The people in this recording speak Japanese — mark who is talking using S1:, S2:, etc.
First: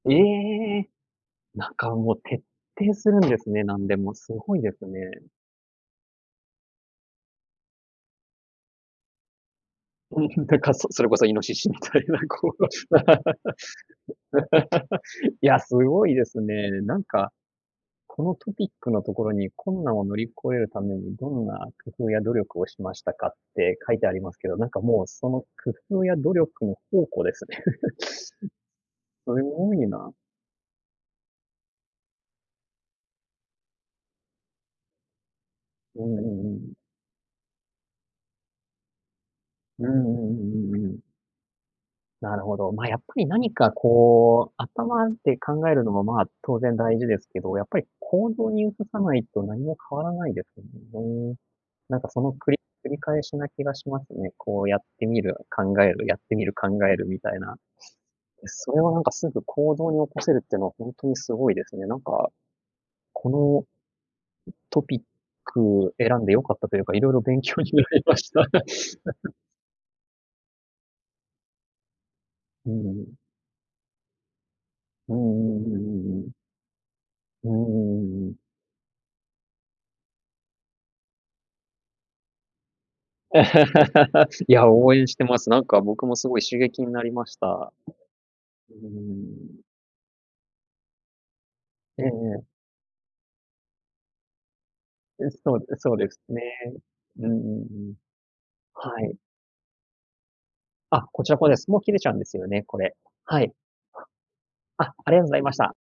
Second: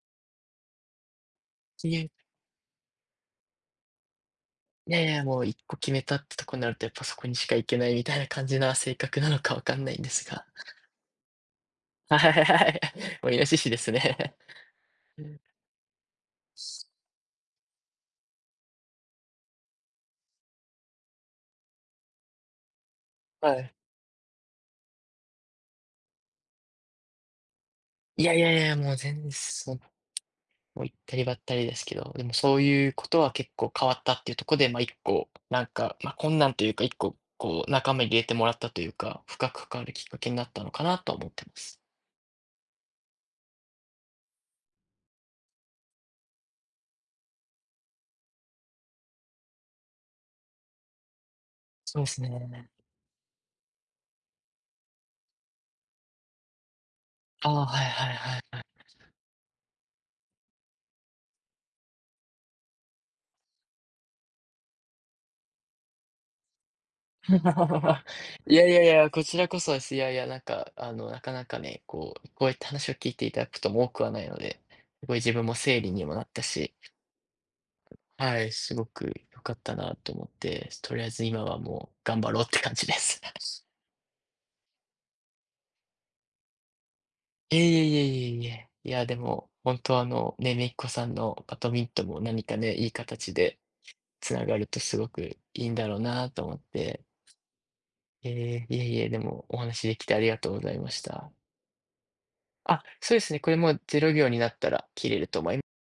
S1: ええ。なん
S2: き
S1: か
S2: げん。
S1: もう徹底するんですね、何でも。すごいです
S2: いやい
S1: ね。
S2: や、もう一個決めたってとこになると、やっぱそこにしか行けないみたいな感じな性格なのか分かんないんで
S1: う
S2: す
S1: ん
S2: が
S1: そそれこそイノシシみたい
S2: は
S1: な
S2: い、
S1: こ
S2: はい。
S1: う。
S2: もうイノシシですね。
S1: いや、すごいですね。なんか、このトピックのところに困難を乗り越えるためにどんな工夫や努力をしましたかっ
S2: はい。
S1: て書いてありますけど、なんかもう、その工夫や努力の宝庫ですね。
S2: いやいやいや、もう 全然そ、も、いったりばったりですけど、でもそういうことは結構変わったっていうとこで、ま、1個、なんか、
S1: う
S2: ま、
S1: んう
S2: 困
S1: んう
S2: 難とい
S1: ん。
S2: うか、1個こう仲間に入れてもらったというか、深く関
S1: う
S2: わ
S1: ん
S2: る
S1: う
S2: きっかけに
S1: ん
S2: なったの
S1: うんう
S2: か
S1: んう
S2: な
S1: ん。
S2: とは思ってます。
S1: なるほど。ま、やっぱり何かこう、頭で考えるのも、ま、当然大事ですけど、やっぱり、行動に移さないと何も変わらないです な
S2: そ
S1: ん
S2: う
S1: か
S2: す
S1: その、くり
S2: ね。
S1: 繰り返しな気がしますね。こうやってみる、考える、やってみる、考える、みたい
S2: あ
S1: な。
S2: あ、はいはいはいはい。
S1: それはなんかすぐ行動に起こせるっていうのは本当にすごいですね。なんかこの、トピック選んで良かったというか、色々勉強になり ました。
S2: いやいやいや、こ ちらこそです。いやいや、なんかあの、なかなかね、こうこうやって
S1: う
S2: 話を聞
S1: ん。
S2: いていただくとも多くはないので、すご
S1: う
S2: い
S1: ん
S2: 自分も
S1: うんうん
S2: 整理に
S1: う
S2: も
S1: ん
S2: な
S1: う
S2: っ
S1: ん。
S2: たし
S1: うんうんうんうん。
S2: はい、すごく良かったなと思って。とりあえず今はもう頑張ろうって感じです。
S1: いや、応援してます。なんか僕もすごい刺激になりまし
S2: え
S1: た。
S2: いえいえいえいえ。
S1: うー
S2: いや、でも、
S1: ん。
S2: 本当はあの、ね、姪っ子さんのバドミント
S1: え
S2: ン
S1: ええ
S2: も何
S1: え。
S2: かね、いい形で繋がると凄く
S1: え
S2: い
S1: すと、
S2: いんだ
S1: そ
S2: ろ
S1: う
S2: う
S1: です
S2: な
S1: ね。
S2: と思って。
S1: うんうんうん。
S2: ええ、いえ
S1: は
S2: いえ、
S1: い。
S2: でもお話しできてありがとうございまし
S1: あ、こ
S2: た。
S1: ちらこうです。もう切れちゃうんですよね、こ
S2: あ、
S1: れ。
S2: そうですね。
S1: は
S2: こ
S1: い。
S2: れも0秒になったら
S1: あ、
S2: 切
S1: あり
S2: れ
S1: がと
S2: る
S1: うござ
S2: と
S1: い
S2: 思
S1: まし
S2: い
S1: た。